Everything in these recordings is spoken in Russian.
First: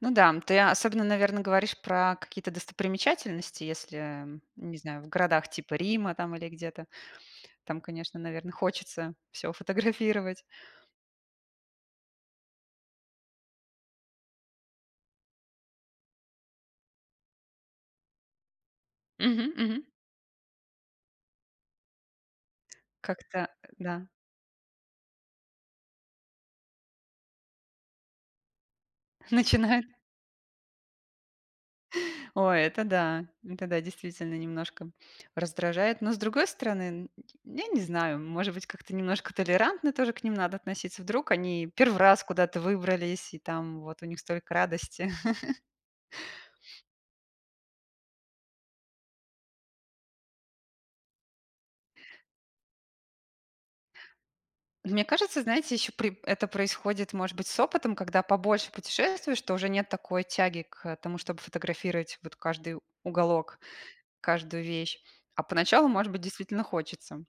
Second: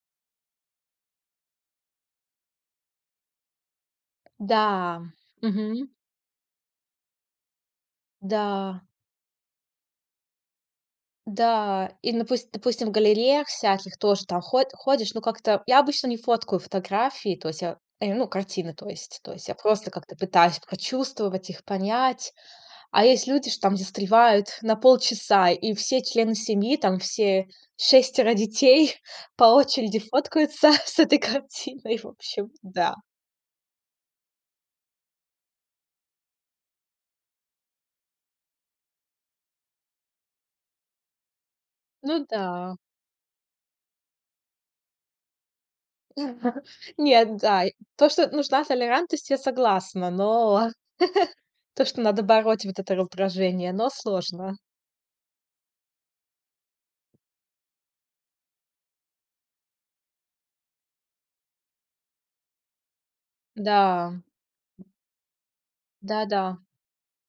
Ну да, м, ты особенно, наверно, говоришь про какие-то достопримечательности, если, не знаю, Да. в городах типа Мгм. Рима там или где-то- там, конечно, наверно, Да. хочется всё фотографировать. Да. И, напуст допустим, в галереях всяких тоже там ход ходишь. Ну, как-то я обычно не фоткаю фотографии. То есть я, э, ну, картины то есть. То есть Мгм я мгм. просто как-то пытаюсь прочувствовать их, понять. А есть Как-то люди, что э, там да. застревают на полчаса, и все члены семьи, там все 6 детей по Начинает очереди фоткаются с этой картиной. В общем, Ой, это да. да. Это да, действительно немножко раздражает. Но с другой стороны, н ть я не знаю, может быть, как-то немножко толерантно тоже к ним надо относиться. Вдруг они 1 раз Ну куда-то да. выбрались, и там вот у них столько радости. Нет. Да, то, что нужна толерантность, я согласна, но то, что надо бороть вот это раздражение, но сложно. От мне кажется, знаете, еще при это происходит, может быть, с опытом. Когда побольше путешествуешь, то уже нет такой тяги к тому, чтобы фотографировать вот каждый уголок, Да. каждую вещь. А поначалу, может быть, Да-да. действительно хочется.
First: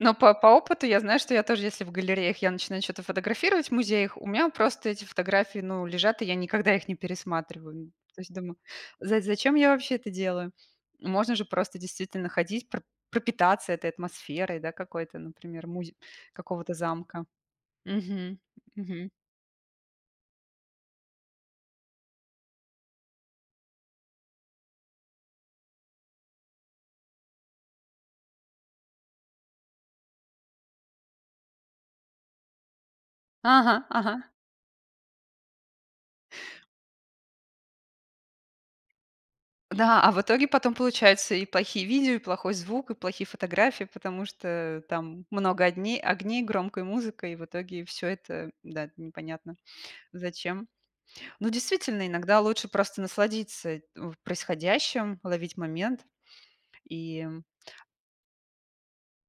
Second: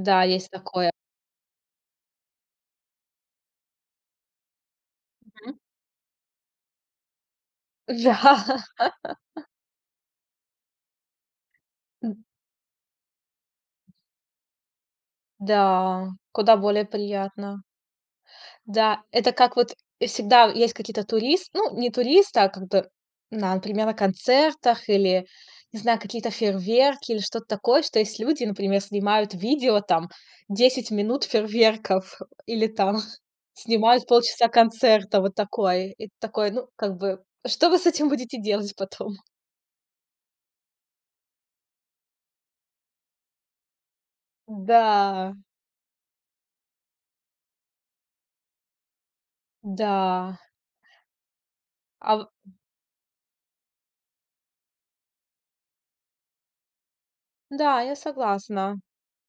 Но по по есть опыту такое. я знаю, что я тоже, если в галереях я начинаю чё-то фотографировать, в музеях, у меня просто эти Мгм. фотографии, ну, лежат, и я никогда их не пересматриваю. То есть Да. думаю: за зачем я вообще это делаю? Можно же просто Н. действительно ходить, пр пропитаться этой атмосферой, да, какой-то, например, музь Да. Куда какого-то более замка. приятно. Мгм, Да, мгм. это как вот и всегда в есть какие-то турис Ну, не туристы, а как бы, например, на концертах или, не знаю, какие-то фейерверки, или что-то такое. Что есть люди, например, снимают видео, там 10 минут фейерверков или там Ага, снимают ага. полчаса концерта, вот такой. И такой: "Ну, как бы, что вы с этим будете делать потом?" Да, а в итоге потом получаются и плохие видео, и плохой звук, и плохие фотографии, потому что там Да. много одне огней, громкая музыка, и в итоге всё это, да, непонятно Да. зачем. Ну, действительно, А в иногда лучше просто насладиться в происходящим, ловить момент, и, м Да, я согласна.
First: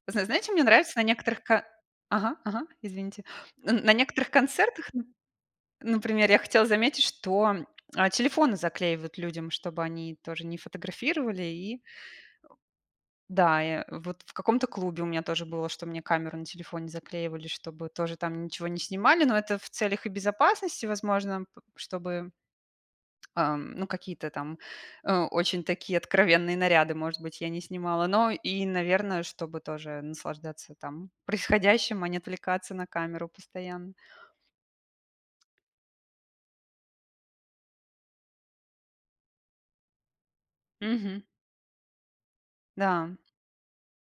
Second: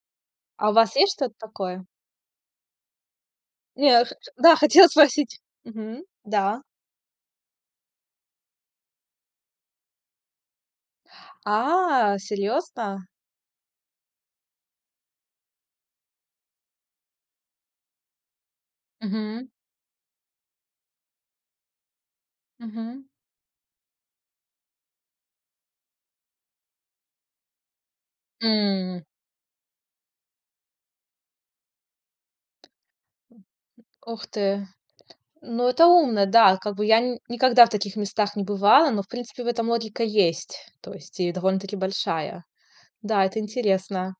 Зна знае чё мне А у нравится вас на есть что-то некоторых ко такое? Ага, ага. Извините. Н Не на я, х некоторых х Да, хотела концертах, н спросить. Мгм. например, я Да. хотела заметить, что, а, телефоны заклеивают людям, чтобы они тоже не фотографировали, и А, серьезно? Да, я вот в каком-то клубе у меня тоже было, что мне камеру на телефоне заклеивали, чтобы тоже там ничего не снимали, но Мгм. это в целях и безопасности, возможно, п чтобы Мгм. ам, ну какие-то там, э, очень такие откровенные наряды, может быть, я не снимала. Но и, М. наверно, чтобы тоже наслаждаться там происходящим, а не [unintelligible] отвлекаться на камеру постоянно. Ох ты! Ну это умно, да. Как бы я н никогда в таких местах не бывала, но, в принципе, в этом логика есть, то есть Мгм. и довольно-таки большая. Да. Да, это интересно.